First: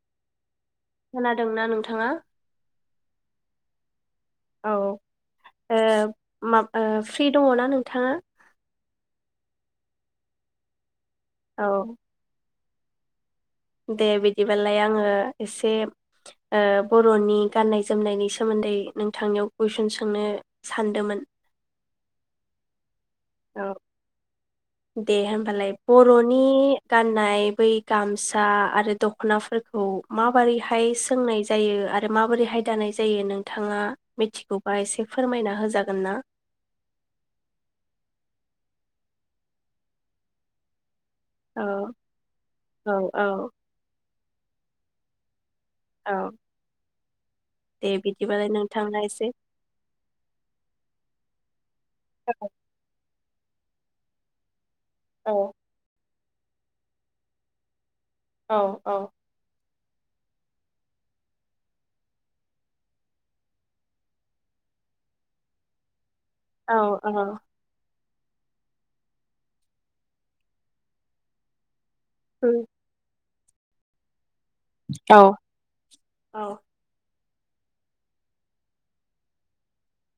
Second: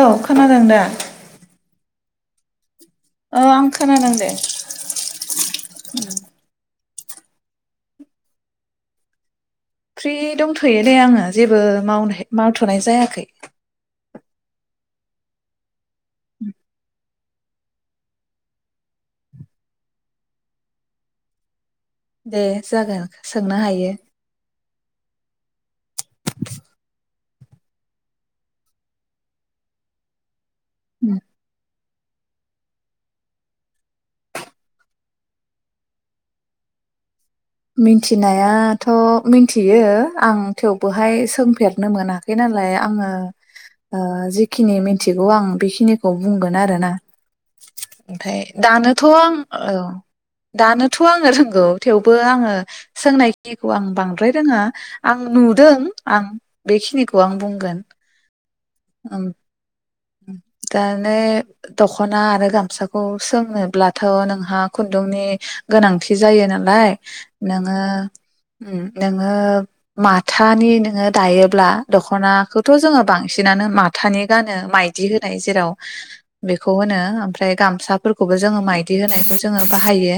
औ खोनादोंं दा? खोनादोंना नोंथाङा औ आं खोनादों दे औ ओ मा ओ फ्रि दङ ना नोंथाङा? फ्रि दंथ'यो दे आङो। जेबो औ मावनो थ'नाय जायाखै दे बिदिबालाय आङो एसे बर'नि गाननाय जोमनायनि सोमोन्दै नोंथांनियाव कुइसन सोंनो सानदोंमोन? दे जागोन। सोंनो हायो। दे होमबालाय बर'नि गाननाय बै गामसा आरो दख'नाफोरखौ मा मारैहाय सोंनाय जायो आ आरो माबोरैहाय दानाय जायो नोंथाङा मिथिगौबा एसे फोरमायना होजागोन ना? मिथिनायाथ' मिथियो। आं थेव बहाय औ सोंफेरनो मोनाखै नालाय औ आङो औ ओ जिखिनि मिथिगौ आं बेखिनिखौ औ बुंगोन आरोना। दे ओमफ्राय बिदिबालाय नोंथाङा दानोथ' एसे आं औ दानोथ' आङो रोंगौ थेव बा आङो सों नायखिखौ आं बांद्राय रोङा। आं औ नुदों। आं बेखिनिखौ आं बुंगोन। औ औ उम दानो दख'ना आरो गामसाखौ सोंनोब्लाथ' नोंहा खुन्दुंनि गोनां थि जायो औ नालाय औ नोङो नोङो माथानि नोङो दायोब्ला उम दख'नाखौथ' जोङो बां बांसिनानो माथानि गानो। माइदि औ होनाय जेराव औ बेखौ होनोम? ओमफ्राय गामसाफोरखौबो जोङो माइदि होनायखौ जोङो बाहायो।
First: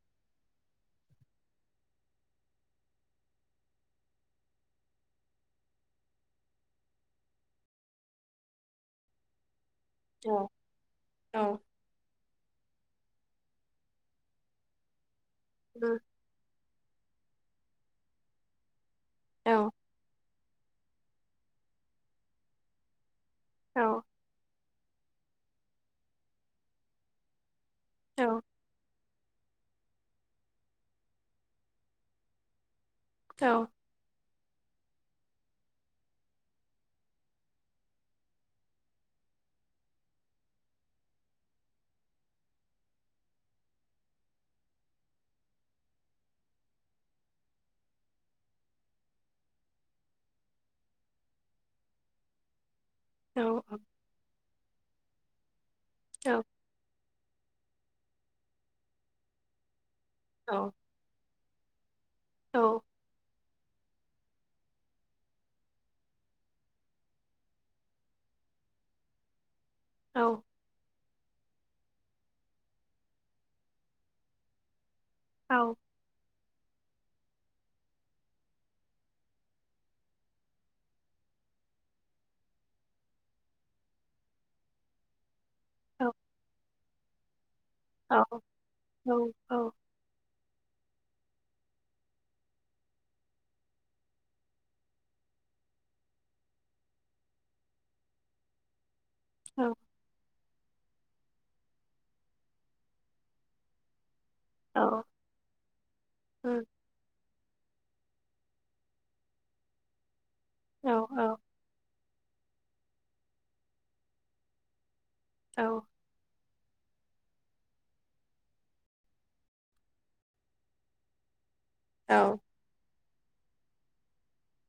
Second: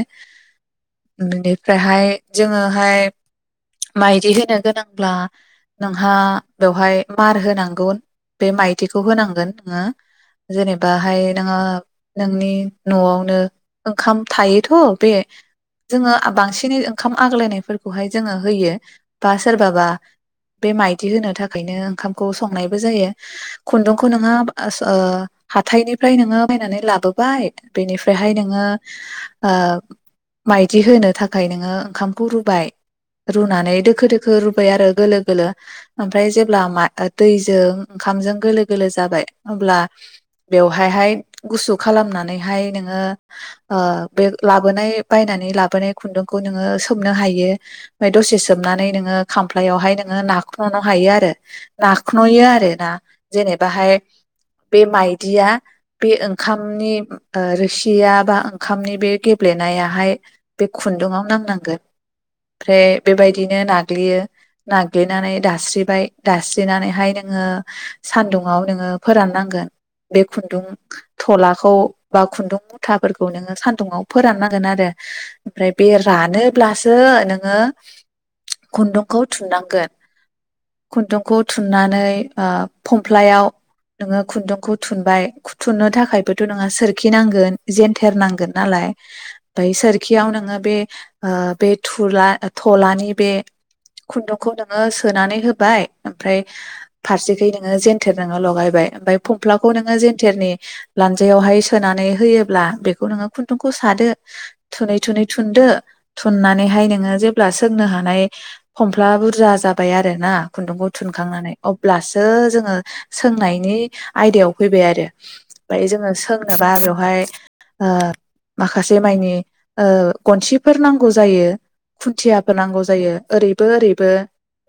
बेनिफ्रायहाय जोङोहाय माइदि होनो गोनांब्ला नोंहा बेवहाय मार होनांगौ बे माइदिखौ होनांगोन। ओ उम जेनेबाहाय औ नोङो नोंनि न'आवनो ओंखाम थायोथ' बे जोङो बांसिन बिनि ओंखाम आग्लायनायफोरखौहाय जोङो होयो। बा औ सोरबाबा बे माइदि होनो थाखायनो ओंखामखौ संनायबो जायो। औ खुन्दुंखौ नोङो ओ स हाथायनिफ्राय नोङो बायनानै लाबोबाय बेनिफ्रायहाय नोङो ओ माइदि होनो थाखाय नोङो ओंखामखौ रुबाय। रुनानै दोखो दोख रुबाय आरो गोलो गोलो ओमफ्राय जेब्ला मा दैजों ओंखामजों गोलो गोलो जाबाय अब्ला बेवहायहाय गुसु खालामनानैहाय नोङो ओ बे लाबोनाय बायनानै लाबोनाय खुन्दुंखौ नोङो सोमनो हायो ओमफ्राय दसे सोमनानै नोङो खामफ्लायावहाय नोङो नाखन'नो हायो आरो नाखन'यो आरो ना। औ औ औ उम जेनेबाहाय बे माइदिया बे औ ओंखामनि ओ रोसिया बा ओंखामनि बे गेब्लेनायाहाय औ बे औ खुन्दुंआव नांनां गोन ओमफ्राय बेबायदि बिदिनो नाग्लियो नाग्लिनानै दास्रिबाय दास्रिनानैहाय नोङो सानदुङाव नोङो फोराननांगोन बे खुन्दुं थलाखौ बा खुन्दुं मुथाफोरखौ नोङो सान्दुङाव फोराननांगोन आरो ओमफ्राय बे रानो अब्लासो नोङो खुन्दुंखौ थुननांगोन खुन्दुंखौ थुननानै ओ फमफ्लायाव नोङो खुन्दुंखौ थुनबाय थुननो थाखायबोथ' नोङो सोर लाखिनांगोन जेेनथेर नांगोन नालाय ओमफ्राय सोरखियाव नोङो बे ओ बे थुला थलानि बे खुन्दुंखौ नोङो सोनानै होबाय ओमफ्राय फारसेखै नोङो जेन्थेर नोङो लगाय बाय ओमफाय फुमफ्लाखौ नोङो जेन्थेरनि लान्जायावहाय सोनानै होयोब्ला बेखौ नोङो खुन्दुंखौ सादो थुनै थुनै थुनदो औ थुननानैहाय नोङो जे जेब्ला सोंनो हानाय फमफ्ला बुरजा जाबाय आरो ना खुन्दुंखौ थुनखांनानै अब्लासो ओ जोङो सोंनाय नि आयदायाव फैबाय आरो औ ओमफ्राय औ जोङो सों नोबा बेवहाय ओ माखासे मानि ओ गनसिफोर नांगौ जायो औ खुन्थियाफोर नांगौ जायो ओरैबो ओरैबो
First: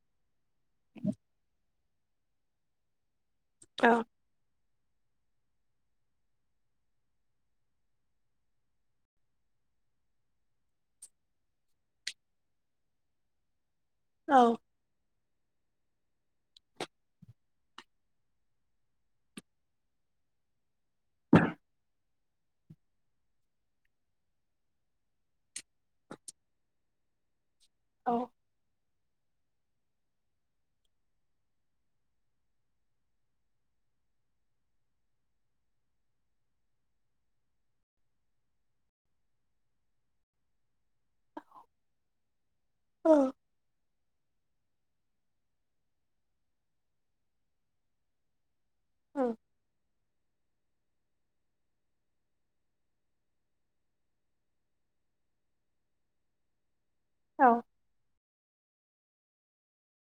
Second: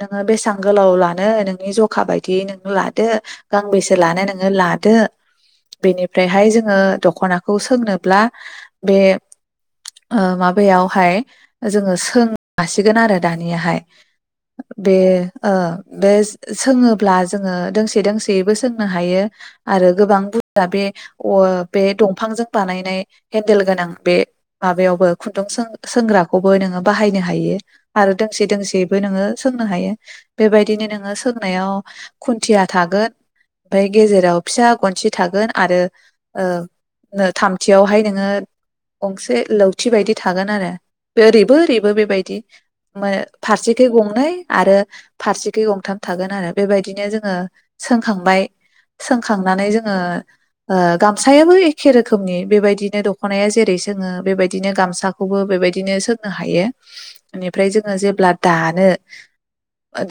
नोङो बेसां गोलाव लानो नोंनि ज अखा बायदियै नोंनो लादो गांबेसे लानो नोङो ला दो बेनिफ्रायहाय जोङो दखनाखौ सोंनोब्ला बे माबायावहाय जोङो सोंनो हासिगोन आरो दानियाहाय। बे बे सोङोब्ला जोङो दोंसे दोंसे यैबो सोंनो हायो आरो गोबां बुरजा बे बे दंफांजों बानायनाय हेन्देल गोनां बे माबायावबो खुन्दुं सों सोंग्राखौबो नोङो बाहायनो हायो। आरो दोंसे दोंसे बो नोङो सोंनो हायो बेबायदिनो नोङो सोंनायाव खुन्थिया थागोन। ओमफ्राय गेजेराव फिसा गनसे थागोन आरो थामथियावहाय नोङो गंसे लावथि बायदि थागोन आरो। ओरैबो ओरैबो बेबायदि फारसेथिं गंनै। आरो फारसेखै गंथाम थागोन आरो बेबायदिनो जोङो सोंखांबाय। सोंखांनानै जोङो गामसायाबो एखे रोखोमनि बेबायदिनो दख'नाया जेरै सोङो बेबायदिनो गामसाखौबो बेबायदिनो सोंनो हायो। बेनिफ्राय जोङो जेब्ला दा नो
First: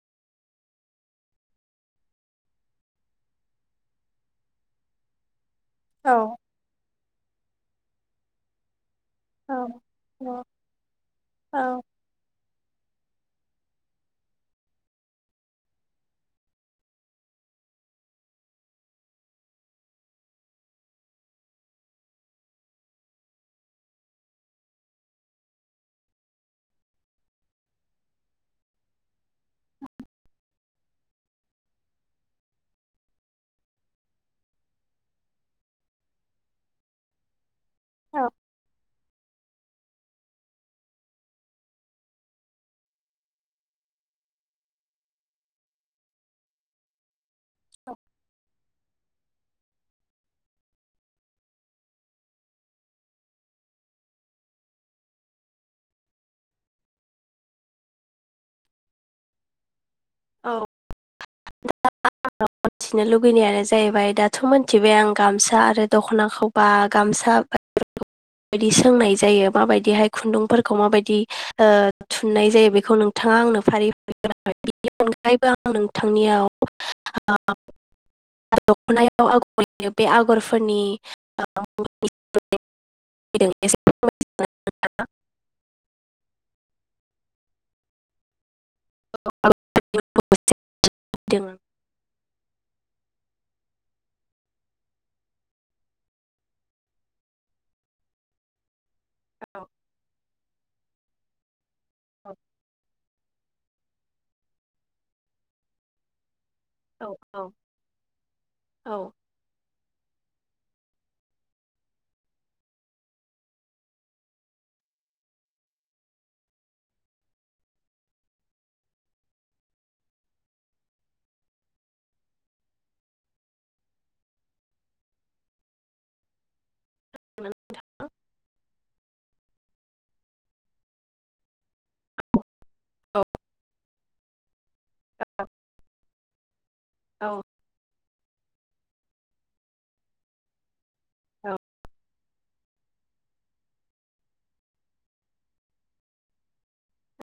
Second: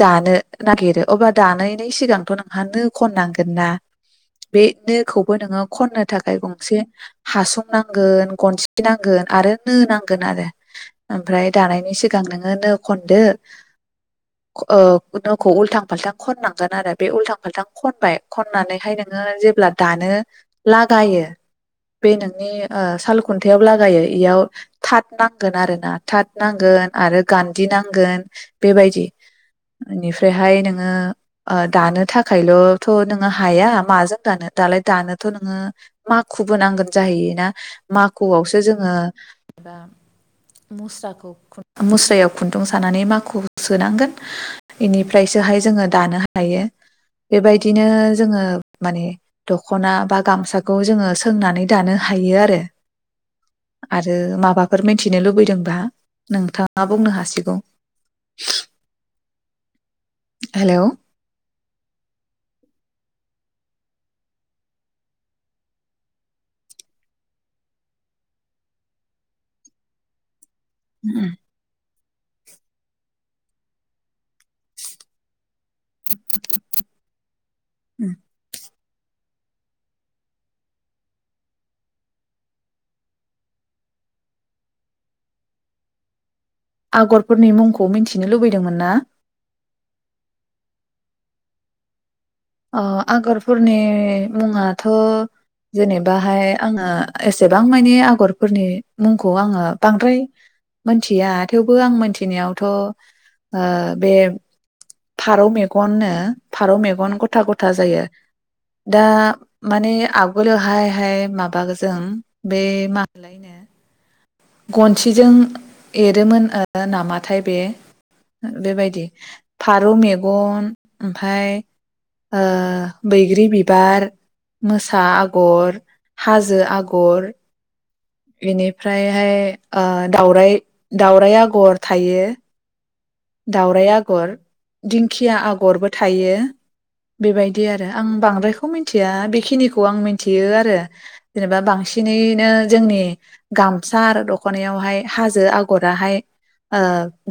दानो नागिरो अब्ला दानायनि सिगांथ' नांग आ नो खननांगोन ना बे नोखौबो नोङो। खननो थाखाय गंसे हासंनांगोन गनसे नांगोन आरो नो नांगोन आरो ओमफ्राय दानायनि सिगां नो खदोखौ उलथां फाल्थां खननांगोन आरो बे उल फाल्थां खनबाय खननानैहाय नोङो जेब्ला दानो लागायो बे नोंनि सालखुन्थायाव लागायो इयाव थाथ नांगोन आरो ना थाथ नांगोन आरो गान्दि नांगोन बेबायदि बेनिफ्रायहाय नोङो दानो थाखाय थाखायल'थ' नोङो हाया माजों दानो दालाय दानोथ' नोङो मााखुबो नांगोन जाहैयोना। माखुआवसो जोङो एबा मुस्राखौ मुस्रायाव खुन्दुं सानानै माखुखौ सोनांगोन बेनिफ्रायसोहाय जोङो दानो हायो। बेबायदिनो जोङो माने दख'ना बा गामसाखौ जोङो सोंनानै दानो हायो आरो आरो माबाफोर मिथिनो लुबैदोंबा नोंथाङा बुंनो हासिगौ। हेल'। [inaudible] मिथिनो लुुबैनायानो जाहैबाय दाथ' मिथिबाय आं गामसा आरो दख'नाखौ बा गामसा माबदि सोंनाय जायो माबायदिहाय खुन्दुं [inaudible] खौ मा बायदि थुननाय जायो बेखौ नोंथाङा आंनो फारि [inaudible] [inaudible] आं नोंथांनियाव [inaudible] दखनायाव आगर एरो बे आगरफोरनि [inaudible] आगरफोरनि मुंखौ मिनथिनो लुबैदोंमोन ना? [inaudible] ओ आगरफोरनि मुङाथ' जेनेबाहाय आङो एसेबां मानि आगरफोरनि मुंखौ आङो बांद्राय मोनथिया थेव बो आं मोनथिनायावथ' ओ बे फारौ मेगननो फारौ औ मेगन गथ गथा गथा जायो औ दा माने आग बोलो हाय हाय माबागो जों बे माहोनलायनो गनसिजों एरोमोन ओ नामाथाय बे बेबायदि फारौ मेगन ओमफाय ओ बैग्रि बिबार, मोसा आगर हाजो आग गर बेनिफ्रायहाय ओ दाउराइ दाउराइ आगर थायो। दाउराइ आगर, दिंखिया आगरबो थायो। औ बेबायदि आरो आं बां बेखौ मिनथिया बेखिनिखौ आं मिनथियो आरो जेनेबा बांसिनैनो जोंनि गामसा आरो दखनायावहाय हाजो आगराहाय ओ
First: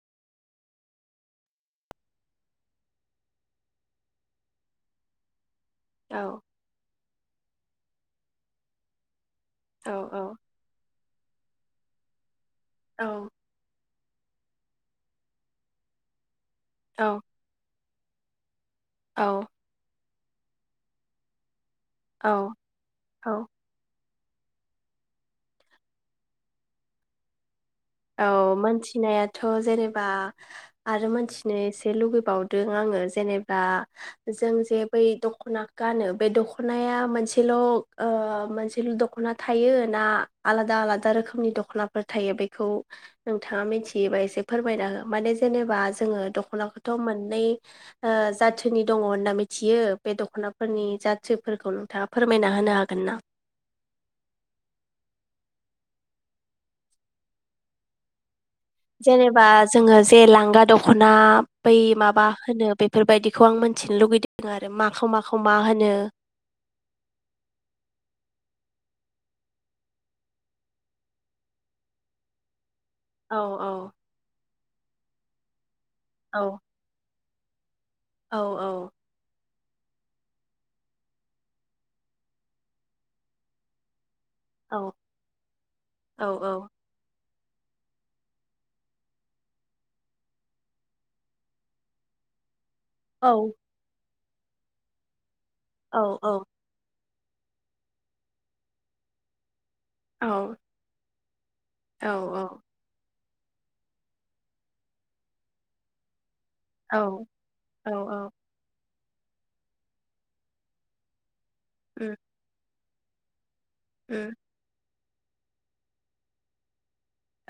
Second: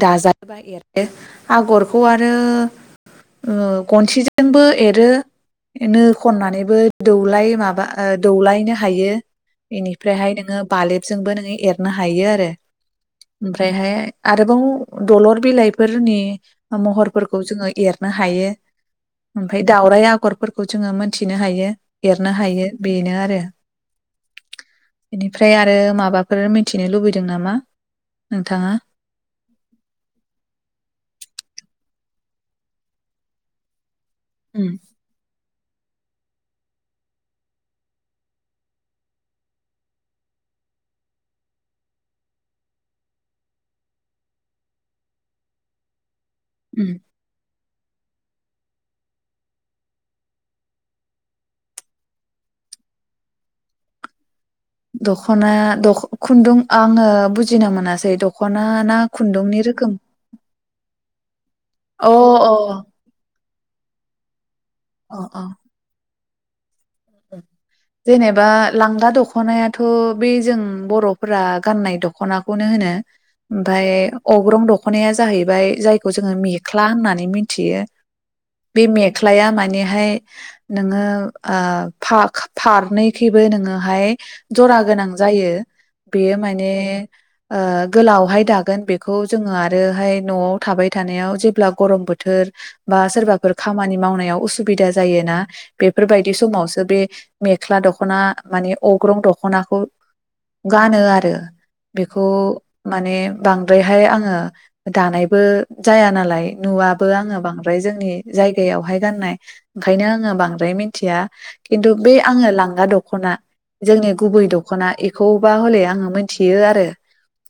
दाजा योबा एरो। आगरखौ आरो उम गनथिजोंबो एरो। नो औ खननानैबो दौलाय माबा ओ दौलायनो हायो। औ बेनिफ्रायहाय नोङो बालेबजोंबो नोङो एर नो हायो आरो। ओमफ्रायहाय आरोबाव दलर बिलाइफोरनि महरफोरखौ जोङो एर नो हायो। ओमफाय दाउराय आग गरफोरखौ जोङो मोनथिनो हायो। औ एरनो हायो बेनो औ आरो। बेनिफ्राय आरो माबाफोर मिथिनो लुबैदों नामा औ नोंथाङा मोनथिनायाथ' जेनेब बा आरो मोनथिनो एसे लुबैबावदों आङो जेनेबा जों उम जे बै दखना गानो बे दखनाया मोनसेल' ओ मोनसेल' दख'ना थायो ना आलादा आलादा रोखोमनि दख'नाफोर थायो, बे खौ नोंथाङा मिथियोबा एसे फोरमायना हो? माने जेनेबा जोङो उम दखनाखौथ' मोननै ओ जाथोनि दङ होनना मिथियो बे दखनाफोरनि जाथोफोरखौ नोंथाङा फोरमायना होनो हागोन ना? दखना दख खुन्दुं आङो बुजिनो मोनासै दख जेनेबा जोंङो जे लांगा दखन ना बै अ माबा अ होनो बेफोरबायदि बेखौ आं मोनन्थिनो लुगैदो। आरो माखौ अ माखौ मा अ होनो जेनेबा लांगा दखनायाथ' बे जों बर'फोरा गाननाय दखनाखौनो होनो। औ ओमफाय अग्रं दख दखनाया जाहैबाय जाय खौ जोंङो औ मेख्ला होननानै मि थियो। औ बे औ मेख्लाया मा मानेहाय नोंङो आ फाख-फारनैखैबो नोंङोहाय औ जरा गोनां जायो औ बेयो माने ओ गोलावहाय दागोन बेखौ जोंङो आरोहाय न'आव थाबाय थानायाव जेब्ला गरम बोथोर बा औ सोरबाफोर खामानि मावनायाव उसुबिदा जायोना। औ बेफोरबायदि औ समावस बे मेख्ला दखना माने अग्रं दखनाखौ गानो आरो औ बेखौ माने बांद्रायहाय आंङो दानायबो जाया नालाय। नुवाबबो आंङो बांद्राय औ जोंनि जायगायावहाय गाननाय ओंखायनो आंङो बांद्राय मिथिया। खिन्थु उम बे आङो लांगा दख खना जोंनि उम गुबै दखना बेखौबा हले आंङो मिथियो आरो।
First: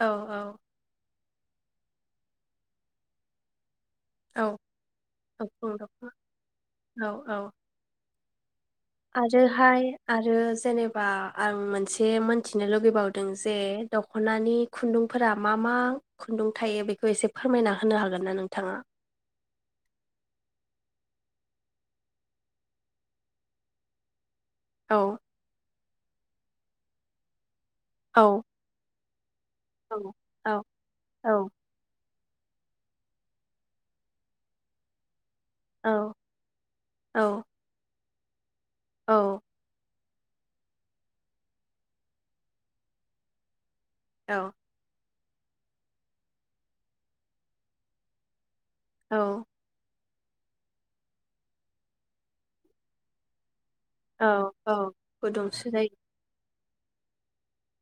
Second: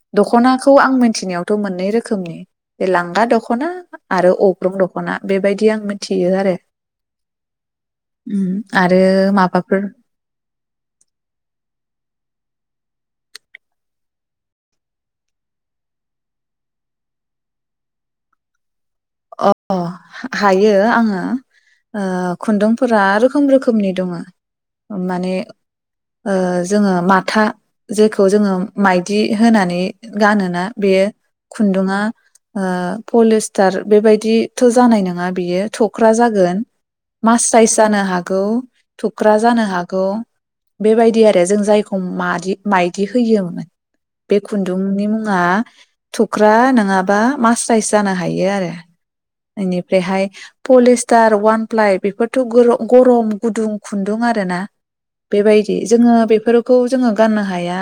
औ औ दखनाखौ आं मिथिनायाव थ मोननै रोखोमनि बे लांगा दखना आरो औ अग्रं दखना बेबायदि दख'ना आं दख'ना मिथियो आरो। औ औ उम आरो माबाफोर आरोहाय आरो जेनेबा आं मोनसे मोनथि थिनो लुुबैबावदों जे दख'नानि खुन्दुंफोरा मा मा खुन्दुं थायो बेखौ एसे फोरमायना होनो हागोन ना नोंथाङा? अ हायो आङो खुन्दुंफोरा रोखोम रोखोमनि दङ। औ माने ओ जोङो माथा जेखौ औ जोङो माइ होनानै औ औ गानोना बेयो औ खुन्दुङा ओ पलिस्टार बेबायदिथ' जानाय नङा बियो थख्रा औ जागोन औ मास्राइस जानो हाग गौ थुख्रा औ जानो हागौ बेबायदि आरो जों जायखौ मादि मायदि होयोमोन बे औ खुन्दुंनि मुं ङा थुख्रा नोङाबा मास्राइस जानो हायो आरो औ फायहाय पलिस्टार वानप्लाइ बेफोरथ' गरम गुदुं खुन्दुं आरो औ ना औ गुदुंसो बेबायदि जायो जोङो बेफोर खौ जोङो गाननो हाया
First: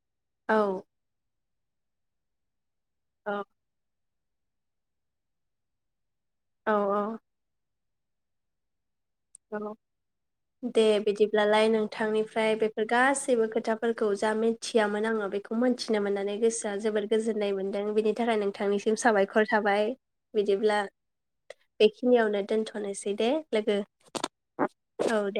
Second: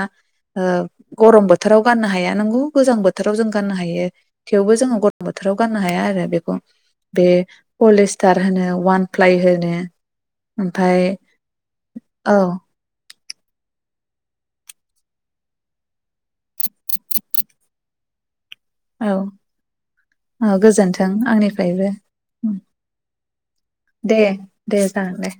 ओ औ गरम बोथोर बोथोराव गाननो हाया नंगौ गोजां बोथोराव औ जों गाननो हायो थेवबो जोङो गरम बोथोराव गाननो हाया आरो बेखौ औ औ बे पलिस्टार होनो वान प्लाइ औ होनो दे ओमफाय बिदिब्लालाय औ नोंथांनिफ्राय बेफोर गासै गासैबो खोथाफोरखौ जा मिन्थियामोन आङो बेखौ मोनथिनो मोननानै गोसोआ जोबोर गोजोननाय मोनदों बिनि थाखाय नों नोंथांनिसिम औ साबायखर थाबाय औ बिदिब्ला गोजोन्थों आंनिफ्रायबो बेखिनियावनो दोनथ'नोसै दे लोगो दे-दे जागोन दे